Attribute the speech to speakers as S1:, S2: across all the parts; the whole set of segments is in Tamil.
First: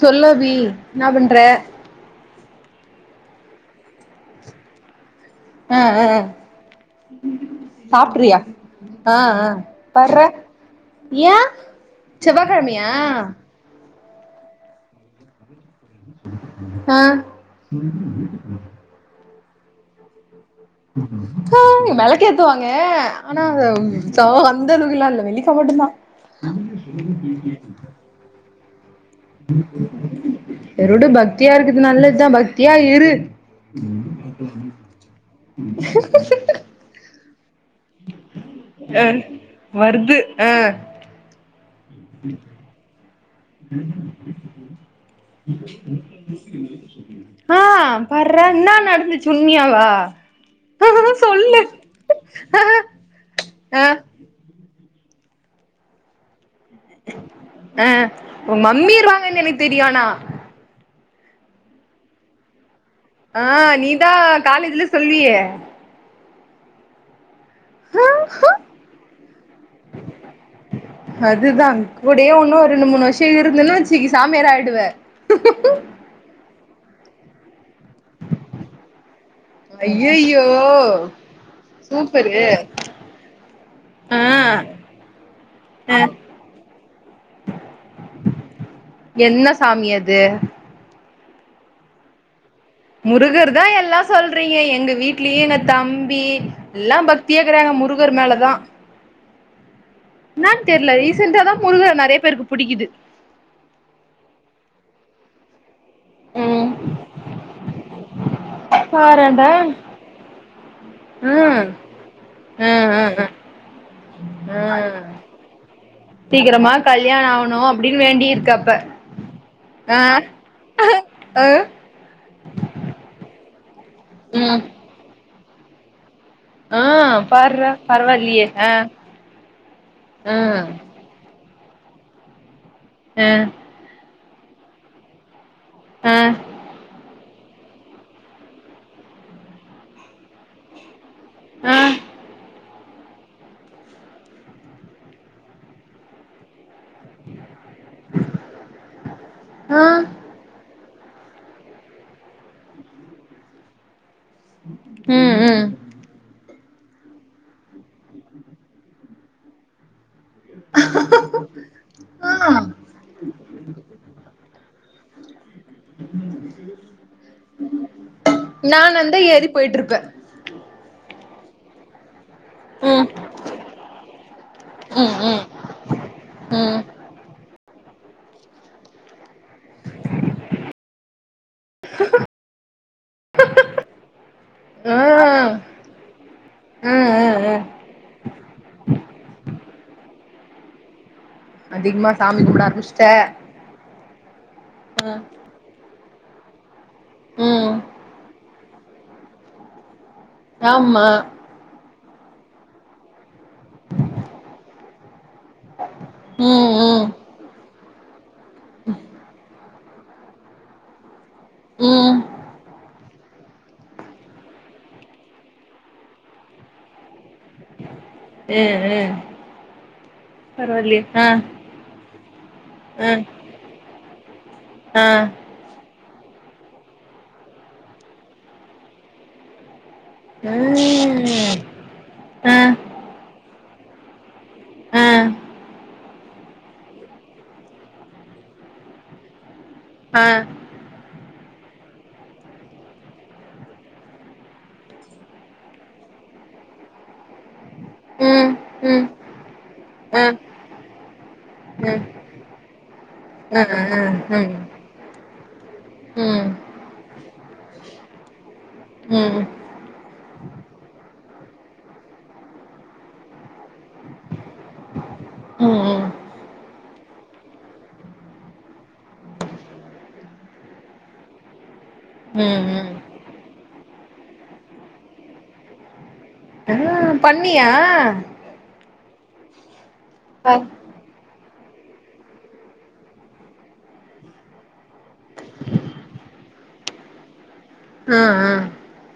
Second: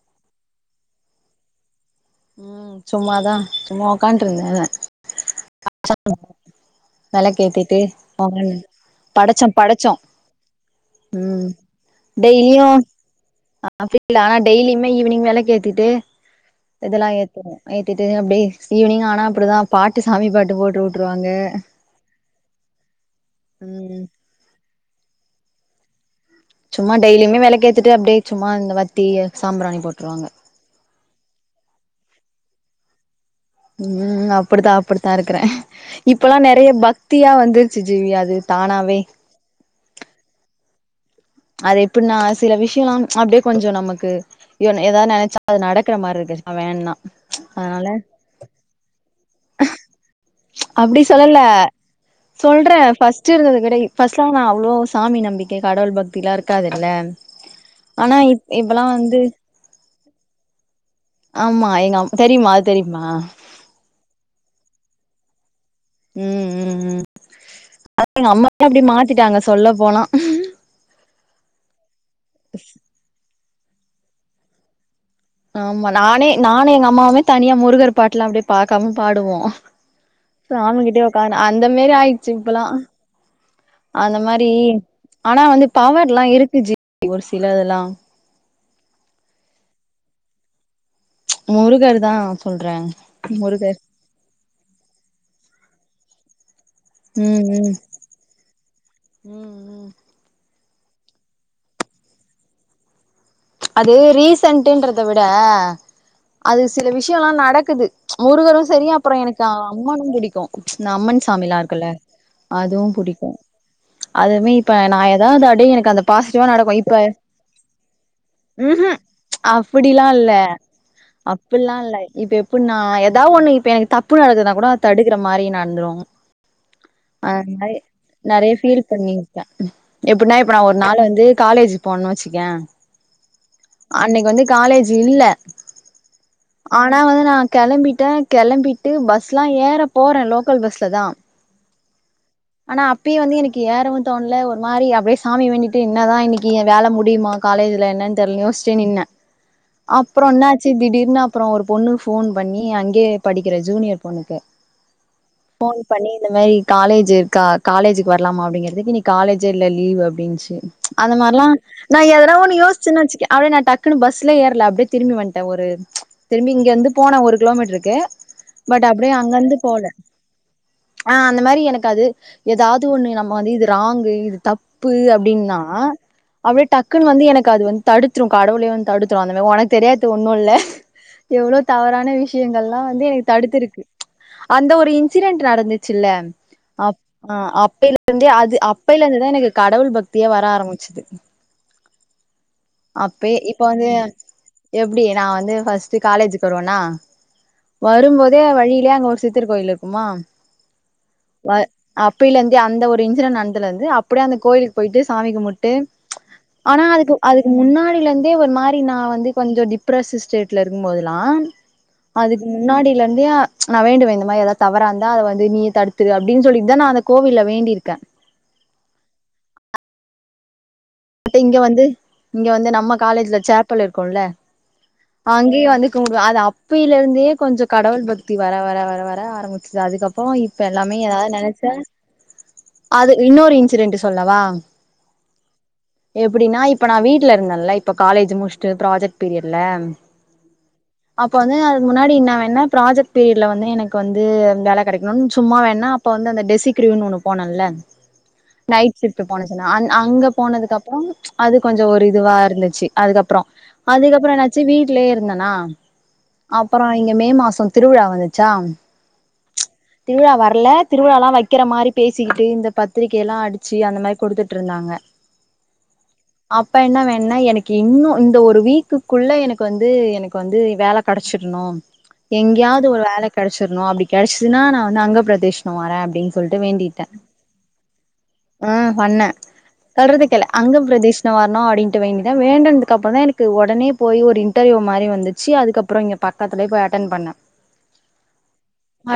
S1: சொல்லு அபி என்ன பண்ற
S2: ம் சும்மாதா சும்மா உக்கான்ருந்தே
S1: அ அ
S2: வேளக்கேத்திட்டு
S1: ஆ ஆ
S2: படைச்சோ படைச்சோ
S1: பார்றா ஏ
S2: ம் டெய்லியு
S1: செவ்வாகெழமையா
S2: அப்டி இல்ல ஆனா டெய்லியுமே ஈவினிங் விளக் கேத்தி த்திட்டு
S1: ஆ
S2: இதெல்லா ஏத்துவே ஏத்திட்டு அப்டி ஈவினிங் ஆனா அப்டுதா பாட்டு சாமி பாட்டு போட்டு வுட்ருவாங்க
S1: [unintelligible] விளக்கு ஏத்துவாங்க ஆனா
S2: ம்
S1: சோ அந்த அளவுக்குல்லா வெள்ளிக்கிழம மட்டு தா
S2: சும்மா டெய்லியுமே விளக்கு ஏத்திட்டு அப்டியே சும்மா இந்த மாரி
S1: சரி உடு பக்தியா இருக்குது நல்லதுதா பக்தியா இரு
S2: ம் அப்டிதா அப்டித்தா இருக்றே இப்பல்லா நிறைய பக்தியா வந்து சி சி வி அது தானாவே
S1: அ வருது ஆஹ்
S2: அது எப்டி நா சில விஷயோலா அப்டியே கொஞ்சோ நமக்கு ஏதா நினச்சா அது நடக்கிற மார்ரி இருக்கு வேண்டுன
S1: ஆ
S2: அதனால
S1: பார்றா என்ன நடந்துச்சு உண்மையாவா
S2: அப்டி சொல்லல
S1: சொல்லு
S2: சொல்றே பஸ்ட்டு இருந்தத விட
S1: ஆ
S2: இப் பஸ்ட்லா நா அவ்ளோ சாமி நம்பிக்கை கடவுள் பக்திலா இருக் இருக்காதுல்ல
S1: ஆ
S2: ஆனா இப்
S1: உங்க
S2: இப்பலா
S1: மம்மி
S2: வந்து
S1: இருவாங்கன்னு எனக்கு தெரியு ஆனா
S2: ஆமா எங்க அம் தெரியுமா தெரியுமா
S1: ஆஹ் நீதா காலேஜ்ல சொல்லியே
S2: ம் ம் ம் அது எங்க அம்மால்லா அப்டி மாத்திட்டாங்க சொல்ல போனா
S1: அதுதா கூடயே ஒன்னு ஒரு ரெண்டு மூணு வருஷ இருந்தன்னு வச்சிக்கோ சாமியாரா ஆயிடுவே
S2: ஆமா நானே நானே எங்க அம்மாவுமே தனியா முருகர் பாட்டுல்லா அப்டியே பாக்காம பாடுவோ
S1: ஐயையோ
S2: சாமி கிட்டே உக்காந் அந்த மேரி ஆயிடுச்சு
S1: சூப்பரு
S2: இப்போலா அந்த
S1: ஆ
S2: மாரி ஆனா வந்து பவர்ல்லா இருக்கு ஜி ஒரு சிலதுலா
S1: என்ன சாமி அது
S2: முருகர் தா சொல்றே
S1: முருகர் தா எல்லா சொல்றீங்க எங்க வீட்லயு எங்க தம்பி எல்லா பக்தியா
S2: ம்
S1: இக்குறாங்க
S2: ம்
S1: முருகர் மேலதா
S2: ம் ம்
S1: என்ன தெர்ல ரிசண்டாதா முருகர் நிறைய பேருக்கு பிடிக்குது
S2: அது ரீசன்ட்டுன்றத விட அது
S1: ம்
S2: சில விஷயோல்லா நடக்குது முருகரு சரி அப்றோ எனக்கு
S1: பாரேன்டா
S2: அம்மனு பிடிக்கு இந்த அம்மன் சாமில்லா
S1: ம்
S2: இருக்குலா
S1: ம்
S2: அதுவு
S1: ம் ம்
S2: புடிக்கும் அதுமே இப்ப நா
S1: ம்
S2: ஏதாவது அப்டி எனக்கு அந்த பாசிட்டிவா
S1: சீக்கிரமா
S2: நடக்கும் இப்ப
S1: கல்யாணோ ஆவணு அப்டின்னு வேண்டி இருக்க
S2: ம்
S1: அப்ப
S2: கு
S1: ஆ
S2: அப்டில்லா இல்ல
S1: ஆ
S2: அப்பில்லா இல்ல இப்ப எப்புன்னா ஏதா ஒண்ணு இப் இப்ப எனக்கு தப்பு நடக்குதுனா
S1: ம்
S2: கூட அத தடுக்குற மாரி நடந்துரு
S1: ஆ
S2: அ
S1: பார்றா
S2: நிறைய
S1: பரவாயில்லியே
S2: நிறைய
S1: ஆ
S2: ஃபீல் பண்ணிருபே
S1: ஆ
S2: எப்டின்னா இப்ப நா ஒரு நாள் வந்து காலேஜ் போணு வச்சுக்கே
S1: [unintelligible]
S2: அன்னைக்கு வந்து காலேஜ் இல்ல
S1: ஆ
S2: ஆனா வந்து நா கிளம்பிட்டே கிளம்பிட்டு பஸ்ல்லா ஏற போற லோக்கல் பஸ்ல தா
S1: ஆ
S2: ஆனா அப்பயு வந்து எனக்கு ஏறவு தோணல ஒரு மாரி அப்டியே சாமி வேண்டிட்டு என்னதா இன்னைக்கு வேல முடியுமா காலேஜ்ல என்னன்னு தெர்ல யோஸ்சு நின்ன
S1: ஆ
S2: அப்றோ என்னாச்சு திடீ ன்னு அப்றோ ஒரு பொண்ணுக்கு ஃபோன் பண்ணி அங்கே படிக்கற ஜூனியர் பொண்ணுக்கு
S1: ம் ம்
S2: ஃபோன் பண்ணி இந்த மரி காலேஜ் இருக்கா காலேஜுக்கு வர்லாமா அப்டின் கேட்டதக்கு இனி காலேஜே ல்ல லீவு அப்டின் ச்சு அந்த மார்ல்லா நா எதனா
S1: ஆ
S2: ஒன்னு யோஸ்ச்சனா வச்சுக்கு அப்டே நா டக்குனு பஸ்லே ஏர்ல அப்டே திரும்பி வந்துன் ஒரு திரும்பி இங்கந்து போன ஒரு கிலோமீட்ருக்கு பட் அப்டே
S1: நானாந்தா ஏறி
S2: அங்கருந்து போல
S1: போயிட்ருப்பே
S2: ஆ அந்த மாரி எனக்கு அது எதாது
S1: ம்
S2: ஒன்னு நம்ம வந்து இது ராங்கு இது தப்பு
S1: ம் ம்
S2: அப்டின்னா அப்டே
S1: ம்
S2: டக்குன்னு வந்து எனக்கு அது வந்து தடுத்துரு கடவுளே வந்து தடுத்துரும் அந்த ஒனக் தெரியாது ஒன்னு இல்ல எவ்ளோ தவறான விஷ்யங்கள்லா வந்து எனக்கு தடுத்துருக்கு அந்த ஒரு
S1: ஆ
S2: இன்சிடென்ட் நடந்துச்சுல்ல அப் ஆ அப்பைலேந்தே அது அப்பைலந்து தா எனக்கு கடவுள் பக்தியே வர ஆரம்பிச்சுது
S1: அதிகமா சாமி கும்ட ஆரம்பிச்ட்ட
S2: அப்பே இப்ப வந்து எப்டி நா வந்து ஃபஸ்ட்டு காலேஜுக்கு வருவன்னா
S1: ம்
S2: வரும்போதே வழி ஏ அங்க ஒரு சித்திர் கோயில் இருக்குமா
S1: ஆமா
S2: அப்பைலேந்தே அந்த ஒரு இன்சிடென்ட் நந் த்தலேந்து அப்டே அந்த கோயிலுக்கு போயிட்டு சாமி கும்முட்டு
S1: ம்
S2: ஆனா
S1: ம்
S2: அதுக்கு க்கு முன்னாடி லேந்தே ஒரு மாரி நா வந்து கொஞ்சோ டிப்ரஸ் ஸ்டேட்ல இருக்கும்போதெல்லா
S1: ம்
S2: அதுக் முன்னாடி லந்தே நா வேண்டுவே இந்த மாரி எதா தவறாந்தா அத வந்து நீ தடுத்துடு அப்டின் சொல்லிட் தா நா அத கோவில்ல வேண்டிருக்கே
S1: ம் ம் பரவாயில்லியே ஆ
S2: அத்து இங்க வந்து இங்க வந்து நம்ம
S1: ஆ
S2: காலேஜ்ல சேப்புல் இருக்குல்ல
S1: ஆ
S2: அங்கியு வந்து [unintelligible] அது அப்பைலேந்தே கொஞ்சோ கடவுள் பக்தி வர வர வர வர ஆரம்பிச்சிது அதுக்கப் இப்பவு இப்ப எல்லாமே எதாது
S1: ம்
S2: நெனச்ச
S1: ஆ
S2: அதுக் இன்னொரு இன்சிடென்ட்டு சொல்லவா
S1: ஆ
S2: எப்டின்னா இப்ப நா வீட்ல இருந்தேன்ல இப்ப காலேஜ் முச்சிட்டு ப்ராஜெக்ட் பீரியட்ல
S1: ஆ
S2: அப்ப வந்து அதுக்கு முன்னாடி என்ன வேண்ன ப்ராஜெக்ட் பீரியட்ல வந்து எனக்கு வந்து வேல கெடைக்கணுன் சும்மா வேண்ன அப்ப வந்து அந்த டெசிக்ரியு ஒன்னு போனல்ல
S1: ம்
S2: நைட்
S1: ம்
S2: ஷிஃப்ட்டு போனுச்சுனா அங்
S1: ஆ
S2: அங்க போனதுக்கப்றோ அது கொஞ்சோ
S1: ம்
S2: ஒரு இதுவா இருந்துச்சு அதுக்கப்றோ
S1: ஆ ஆ ஆ
S2: அதுக்கப்றோ
S1: ம்
S2: என்னாச் சு வீட்லே இருந்தனா
S1: ம்
S2: அப்பறோ இங்க மே மாசோ திருவிழா வந்துச்சா
S1: ம்
S2: திருவிழா வர்ல திருவிழாலா வைக் வக்கிற மாரி பேசிக்கிட்டு இந்த பத்திரிக்கையெல்லா அடிச்சு அந்த மாரி குடுத்துட் ட்ருந்தாங்க
S1: ம்
S2: அப்ப என்ன வேண்ன எனக்கு இன்னு இந்த ஒரு வீக்குக் குள்ள எனக்கு வந்து எனக்கு வந்து வேல கெடைச்சிண்ணு
S1: ம்
S2: எங்யாது
S1: ம்
S2: ஒரு வேல கெடைச் சுன்னு அப்டி கெடைச்சுதுன்னா நா வந்து அங்க பிரதேஷ்னு வரே அப்டின் சொல்ட்டு
S1: ஆ
S2: வேண்டிட்டே
S1: பண்ணியா
S2: ம் பண்ண கருதிக்கல
S1: ஆ
S2: அங்க பிரதேஷ்னம் வர்ணு அப்டின்ட்டு வேண்டிதா வேண்டதுக்கப்ற தா எனக்கு ஒடனே போய் ஒரு இன்டர்வியூ மாரி வந்துச்சு அதுக்கப்றோ இங்க பக்கத்துலே போய் அட்டென் பண்ண
S1: ஆ ஆ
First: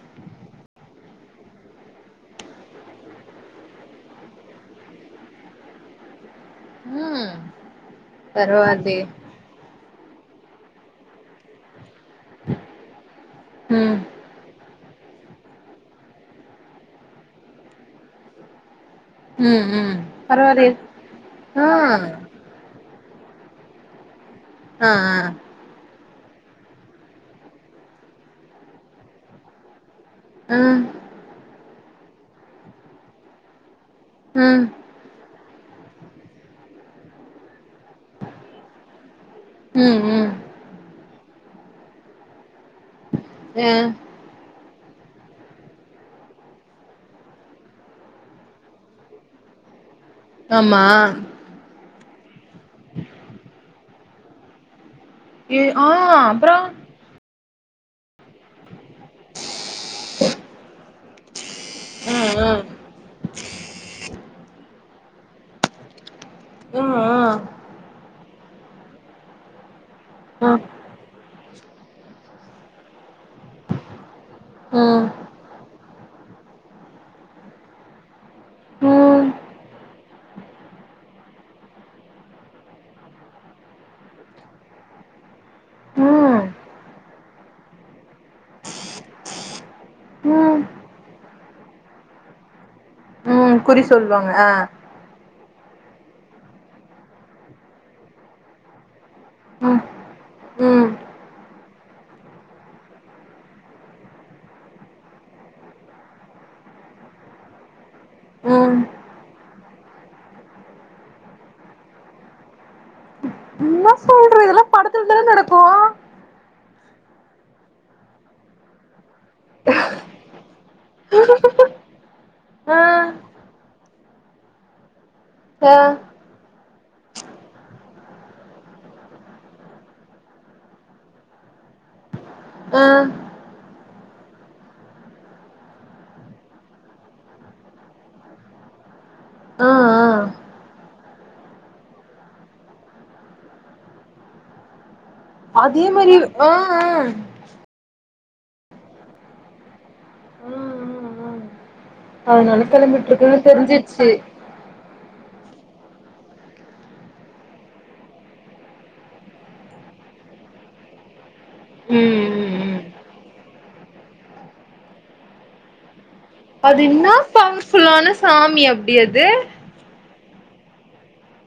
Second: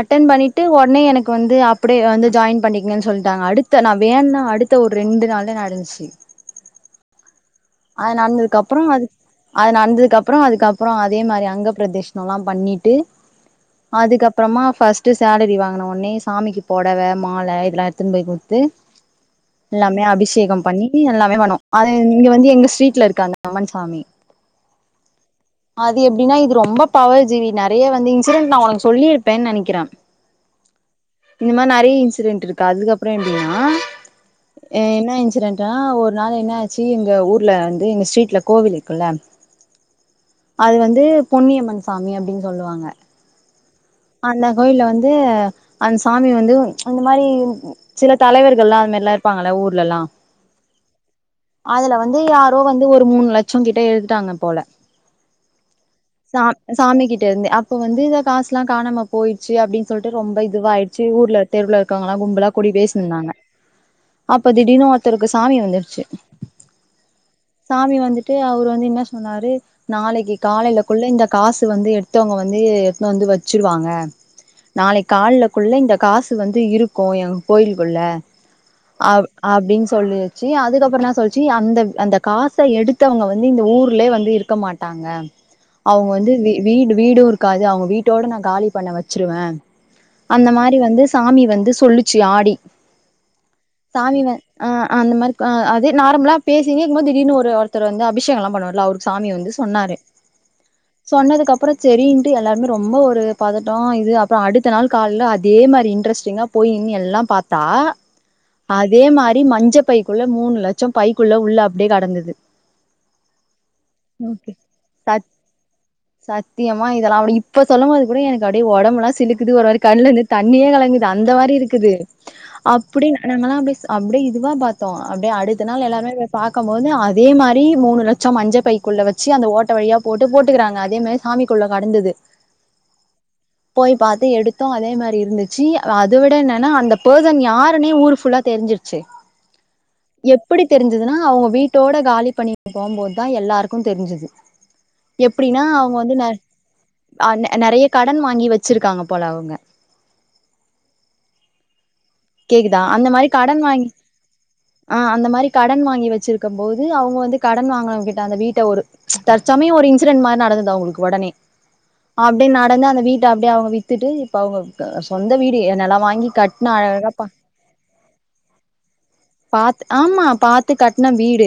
S2: அட்டன் பண்ணிட்டு ஒன்னே எனக்கு வந்து அப்டே வந்து ஜாயின் பண்ணிக்குங்கன் சொல்ட்டாங்க அடுத்த நா வேண்ண அடுத்த ஒரு ரெண்டு ண்டு நாள்ல நடந்துச்சு
S1: ம்
S2: அது நந்ததுக்கு அப்றோ
S1: பரவால்லயே
S2: வந் அது நடந்ததுக்கு அப்றோ அப்றோ அதுக்கப்றோ அதே மாரி அங்க பிரதேஷ்னலா பண்ணிட்டு
S1: ம்
S2: அதுக்கப்றமா ஃபஸ்ட்டு சேலரி வாங்குன ஒன்னே சாமிக்கு பொடவ மால இதெல்லா எடுத்துன் போய் குடுத்து
S1: ம் ம்
S2: மே அபிஷேகம்
S1: பரவால்லயே
S2: பண்ணிட்டு எல்லாமே பண்ணோ
S1: ஆ
S2: அது இங்க வந்து எங்க ஸ்ட்ரீட்ல இருக்கு அந்த அம்மன் சாமி
S1: அ அ
S2: அது எப்டின்னா இது ரொம்ப பவர் ஜீவி நெறைய அந்த இன்சிடென்ட் நா உனக்கு சொல்லிருப்பேன்னு நெனைக்கிற
S1: ம்
S2: இந்த மாரி நெறைய இன்சிடென்ட் இருக்கு அதுக்கப்றோ எப்டின்னா
S1: ம்
S2: ஏ என்ன இன்சிரென்ட்னா ஒரு நாள் என்ன ஆச்சு எங்க ஊர் ர்ல வந்து எங்க ஸ்ட்ரீட்ல கோவில் இருக்குல்ல
S1: ம் ம்
S2: அது வந்து பொன்னியம்மன் சாமி அப்டின்னு சொல்லுவாங்க
S1: ஆ
S2: அந்த கோயில்ல வந்து அந் சாமி வந்து அந்த மாரி சில தலைவர்கள்லா இந்த மாரில்லா இருப்பாங்கள ஊர்லல்லா
S1: ஆமா
S2: அதுல வந்து யாரோ வந்து ஒரு மூணு லட்சோ கிட்ட எடுத்துட்டாங்க போல
S1: ஏ ஆ
S2: சா
S1: அப்றோ
S2: சாமி கிட்ட இருந்து அப்ப இப்ப வந்து இத காசல்லா காணாம போயிச்சு அப்டின்னு சொல்ட்டு ரொம்ப இதுவாயிருச்சு ஊர்ல தெருல இருக்காங்கெளல்லா
S1: ஆ
S2: கும்பலா
S1: ஆ
S2: கூடி பேசினுருந்தாங்க அப்ப திடீர்னு ஒருத்தருக்கு சாமி வந்துருச்சு
S1: ஆ ஆ
S2: சாமி வந்துட்டு அவரு வந்து என்ன சொன்னாரு நாளைக்கு
S1: ஆ
S2: காலைல குள்ள இந்த காசு வந்து எடுத்தவங்க வந்து எட்னு வந்து வெச்சிருவாங்க
S1: ம்
S2: நாளைக்கி கால்லக்குள்ள இந்த காசு வந்து இருக்கு எங் கோயிலுக்குள்ள அ
S1: ம்
S2: அப்டின்னு சொல்லிச்சு அதுக்கப்றோ என்ன சொல்ச்சு அந்த அந்த காச எடுத்தவங்க வந்து இந்த ஊர்லயே வந்து இருக்க மாட்டாங்க அவங்க வந்து
S1: ம்
S2: வீட் வீடு இருக்காது அவங்க வீட்டோட நா காலி பண்ண வெச்சிருவே அந்த
S1: ம்
S2: மாரி வந்து சாமி வந்து சொல்லுச்சு ஆடி
S1: ம் குறி சொல்லுவாங்க
S2: சாமிவன்
S1: ஆ
S2: அ அ அந்த மாரி அதே நார்மலா பெசினே இருக்கும் போது திடீனு ஒருத்தர் வந்து அபிஷேகோல்லா பண்ணுவார்ல அவருக்கு சாமி வந்து
S1: ம்
S2: சொன்னாரு
S1: ம்
S2: சொன்னதுக்குப்புறோ செரின்ட்டு எல்லாருமே ரொம்ப ஒரு பதட்டோ இது அப்றோ அடுத்த நாள் கால்ல அதே மாத மாரி இன்ட்ரெஸ்டிங்கா போயின்னு எல்லா பாத்தா
S1: ம்
S2: அதே மாரி மஞ்ச பைக்குள்ள மூணு லட்சோ பைக்குள்ள உள்ள அப்டியே கெடந்துது
S1: என்ன சொல்ற
S2: ஓகே
S1: இதெல்லா படத்துல தான
S2: சத்
S1: நடக்கு ஆ
S2: சத்தியமா இதெல்லா இப்ப சொல்லும்போது கூட எனக்கு அப்டியே ஒடம்புல்லா சிலுக்குது ஒரு மாரி கண்ணுல இருந்து தண்ணியே கலங்குது அந்த அந்த மாரி இருக்குது அப்டி நாங்கல அப்டி அப்டியே இதுவா பாத்தோ அப்டியே அடுத்த
S1: ஆ
S2: நாள் எல்லாருமே பாக்கும்போது அதே மாரி மூணு லட்சோ மஞ்ச பைக்குள்ள வெச்சு அந்த ஓட்ட வழியா போட்டு போட்டு க்கறாங்க அதே மாரி சாமிக்குள்ள கெடந்துது
S1: அ
S2: போய் பாத்து எடுத்தோ அதே மாரி இருந்துச்சு அத விட என்னன்னா அந்த பெர்சன் யாருனே ஊர் ஃபுல்லா தெ தெரிஞ்சிருச்சு
S1: ஆ ஆ
S2: எப்டி தெரிஞ்சதுன்னா அவங்க வீட்டோட காலி பண்ணி போகுபோதுதா எல்லாருக்கு தெரிஞ்சுது எப்டின்னா
S1: அதே
S2: அவங்க
S1: மாரி
S2: வந்து நெறை
S1: ஆ ஆ
S2: அ நெறைய க டன் வாங்கி வெச்சிருக்காங்க போல அவங்க
S1: அதனால
S2: கேக்குதா அந்த மாரி
S1: கெளம்பிட்ருக்குன்னு
S2: கடன் வாங்கி
S1: தெரிஞ்சிருச்சு
S2: அ அந்த மாரி கடன் வாங்கி வெச்சிருக்கும் போது அவங்க வந்து கடன் வாங்னவங்கிட்ட அந்த வீட்ட ஒரு தற்சமய ஒரு இன்சிடென் மாரி நட ந்தது அவ்ங்ளுக்கு ஒடனே
S1: ம்
S2: அப்டியே
S1: ம் ம்
S2: நடந்து அந்த வீட்ட அப்டியே அவங்க வித்துட்டு இப்ப அவங்க சொந்த வீடு நெலோ வாங்கி கட்ன
S1: அது
S2: அழகா
S1: இன்னா பவர்ஃபுல்லான சாமி அப்டி அது
S2: பாத் ஆமா பாத்து கட்ன வீடு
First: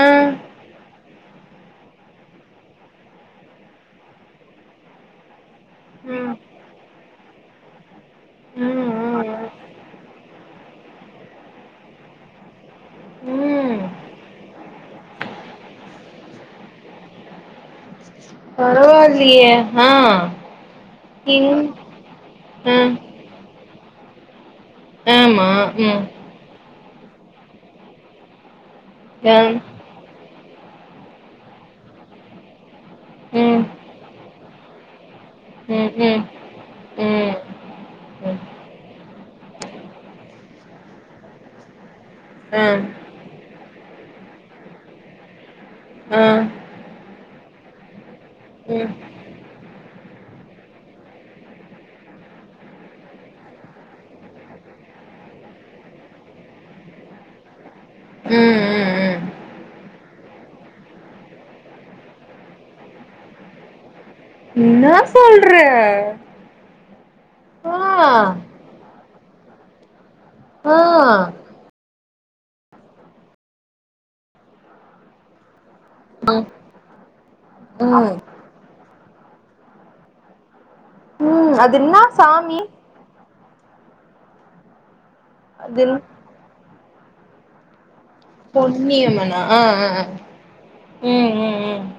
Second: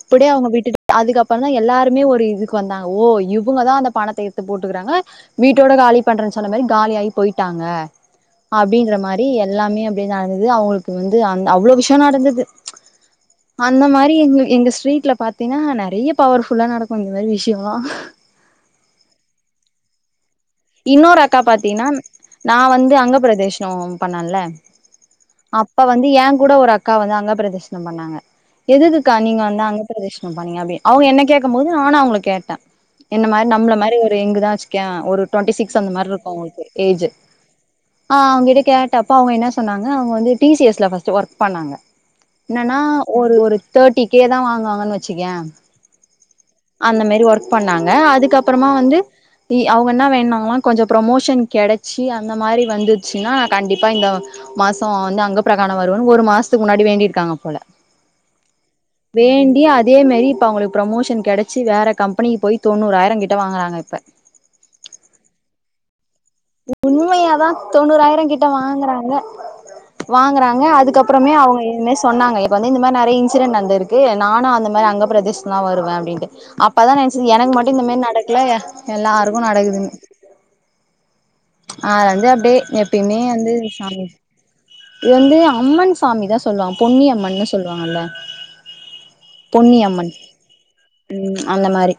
S1: ஆ
S2: அவங்க விட்டுட்டு அதுக்கப்றோ தா எல்லாருமே ஒரு இதுக்கு வந்தாங்க ஓ இவுங்கதா அந்த பணத்த எடுத்து போட்டுக்றாங்க வீட்டோட காலி
S1: ம்
S2: பண்றன்னு சொன்ன மாரி காலியாயி போய்ட்டாங்க
S1: ம்
S2: அப்டின்ற மாரி
S1: ம்
S2: எல்லாமே அப்டியே நடந்துது அவங்ளுக்கு வந்து அந்த் அவ்ளோ விஷயோ நடந்துது
S1: ம்
S2: அந்த மாரி எங்க எங்க ஸ்ட்ரீட்ல பாத்தீன்னா நெறைய பவர்ஃபுல்லா நடக்கு இந்த மாரி விஷயோல்லா
S1: பரவா இல்லியே அ
S2: இன்னொரு அக்கா பாத்தீன்னா நா
S1: ஆ
S2: வந்து அங்க பிரதேஷனோ பண்ணெல்ல
S1: ஆமா
S2: அப்ப
S1: ம்
S2: வந்து எங்கூட ஒரு அக் கா வந்து அங்க பிரதேர்ஷனம் பண்ணாங்க எதுகுக்கா
S1: ஆ
S2: நீங்க வந்து அங்க பிரதேஷ் னம் பனீங்க அப்டி அவங்க என்ன கேக்கும் போது நானு அவங்கள கேட்ட என்ன மாரி
S1: ம்
S2: நம்மள மாரி ரேங்குதா வச்சுக்கிய ஒரு டுவெண்டி சிக்ஸ் அந்த
S1: ம் ம்
S2: மார்ருக்கு அவுங்களுக்கு ஏஜ்
S1: ம்
S2: ஆ
S1: ம்
S2: அவங்கிட்ட கேட்டப்ப அவங்க என்ன சொன்னாங்க அவங்க வந்து டி சி எஸ் ல ஃபஸ்ட் ஒர்க் பண்ணாங்க.
S1: ஆ ஆ
S2: என்னனா
S1: ம்
S2: ஒரு ஒரு தேட்டி கே தா வாங்குவாங்கன்னு வச்சிக்கேயே அந்த மேரி ஒர்க் பண்ணாங்க அதுக்கப்புறமா
S1: ம் ம்
S2: வந்து தி அவங்க என்ன வேண்ட்னாங்களா கொஞ்சொ ப்ரமோஷன் கெடச்சி அந்த மாரி வந்துச்சுன்னா கண்டிப்பா இந்த மாசோ வந்து அங்க பிரகாணம் வருவன்னு ஒரு மாஸ்த்க்கு முன்னாடி வேண்டியிருக்காங்க போல
S1: ம்
S2: வேண்டி அதே மேரி இப்ப அவுங்ளுக்கு ப்ரமோஷன் கெட ச்சி வேற கம்பெனி போய் தொண்ணூறாயிரங் கிட்ட வாங்றாங்க இப்ப
S1: என்னா சொல்ற
S2: உண்மையாதா
S1: ஆ
S2: தொண்ணூறாயிரங் கிட்ட வாங்குறாங்க வாங்குறாங்க
S1: ஆ
S2: அதுக்கப்புறமே அவங்க இதுனே சொன்னாங்க இப்ப வந்து இந்த மாரி நெறைய இன்சிடென்ட் நடந்துருக்கு நானு அந்த மார் அ அங்க பிரதேஷனம் வருவ அப்டின்ட்டு அப்பதா நெனச்சுது எனக் மட்டும் இந்த மாரி
S1: ம்
S2: நடக்கல எல்லாருக்கு நடக்குது உம்
S1: ம் என்னா
S2: அது வந்து அப்டியே
S1: சாமி
S2: எப்பயுமே வந்து விட் சாமி இது வந்து
S1: அது
S2: அம்மன்
S1: என்ன?
S2: சாமிதா சொல்லுவாங் பொன்னி அம்மன்னு சொல்லுவாங்கல்ல
S1: பொன்னியம்மனா ஆ
S2: பொன்னி
S1: ஆ
S2: அம்மன் ம் அந்த மாரி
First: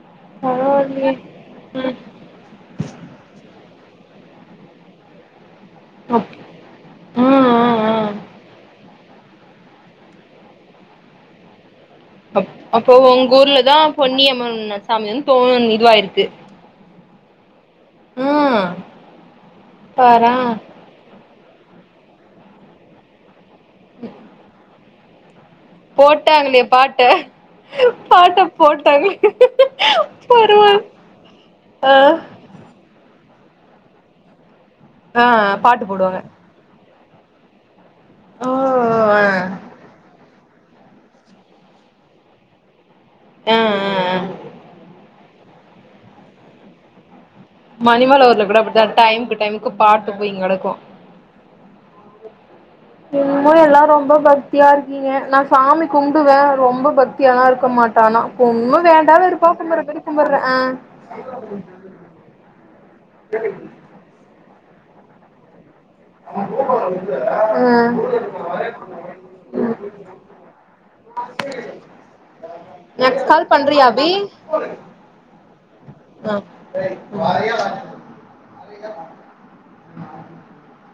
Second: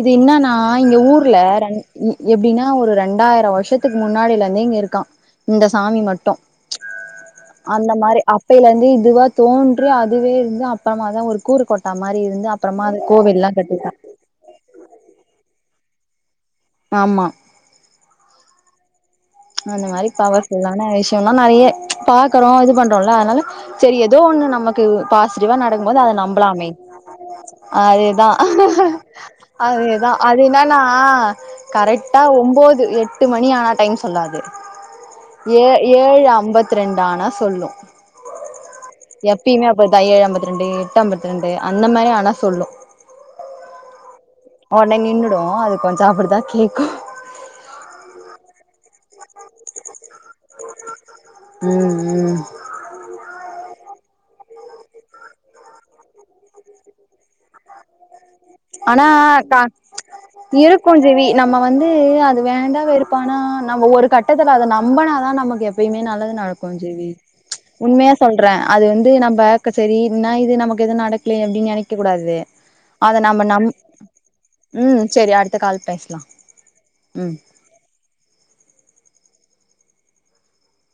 S2: இது இன்னன்னா இங்க
S1: பரவால்லயே
S2: ஊர்ல ரெண் ம் எப் ன ஒரு ரெண்டாயிரோ வர்ஷத்துக்கு முன்னாடிலேந்தே இங்க இருக்கா இந்த சாமி
S1: அப்
S2: மட்டு
S1: ஆ ஆ ஆ
S2: அந்த மாரி அப்பையிலந்து இதுவா தோன்றி அதுவே இருந்து அப்பறமாதா ஒரு கூறு கொட்டாங்
S1: அப் அப்போ உங்க ஊர்லதா பொன்னியம்மன் சாமி வந்து தோன் இதுவாயிருக்கு.
S2: ஆம்மா
S1: ம்
S2: அந்த மாரி
S1: பார்றே
S2: பவர்ஃபுல்லான விஷ் யம்லா நெறைய பாக்குறோ இது பண்றோல அதனால சரி எதோ ஒன்னு நமக்கு பாஸ் டிவா நடக்கும் போது அத
S1: போட்டாங்களே
S2: நம்பலாமே
S1: பாட்ட
S2: அதேதா
S1: பாட்ட போட்டாங்களே
S2: அதேதா அது என்னன்னா
S1: பரவால் ஆ
S2: கரெக்டா ஒம்போது எட்டு மணி ஆனுஐஐ டைம் சொல்லாது
S1: ஆ
S2: ஏ
S1: பாட்டு போடுவாங்க
S2: ஏழு ஐம்பத்ரெண் தானா சொல்லு
S1: ஓ ஆ
S2: எப்பயுமே அப்ப [unintelligible] த்திரண்டு எட்டம்பத்ரெண்டு அந்த மாரி ஆனா சொல்லு
S1: ம் ம் ம்
S2: ஒனே நின்னுடு அது கொஞ்சொ அப்டிதா கேக்கு
S1: மணிமல ஊர்ல கூட அப்டித்தா டைமுக்கு டைமுக்கு பாட்டு போயிங் கெடக்கு
S2: ம் ம்
S1: தியா இருக்கீங்க நா சாமி கும்புடுவே ரொம்ப பக்தியாலா இருக்க மாட்ட ஆனா ஒன்னு
S2: ஆனா
S1: வேண்டா வெறுப்பா
S2: ட
S1: கும்புற மாரி கும்புட்றே ஆ
S2: இருக்கு ஜீவி நம்ம வந்து அது வேண்டா வெறுப்பானா அ நம்ப ஒரு கட்டத்துல அத நம்பனாதா நமக்கு எப்பயுமே நல்லது நடக்கு ஜீவி
S1: ஆ
S2: உண்மையா சொல்ற அது வந்து நம்பக் சரின்னா இது நமக்கு எது நடக்லேயே அப்டின் நெனைக்க கூடாது. அத
S1: [inaudible]
S2: நம்ம
S1: கால்
S2: நம்
S1: பண்றியா அபி
S2: ம் சரி அடுத்த கால் பேசலா
S1: அ
S2: ம்
S1: ம் [inaudible]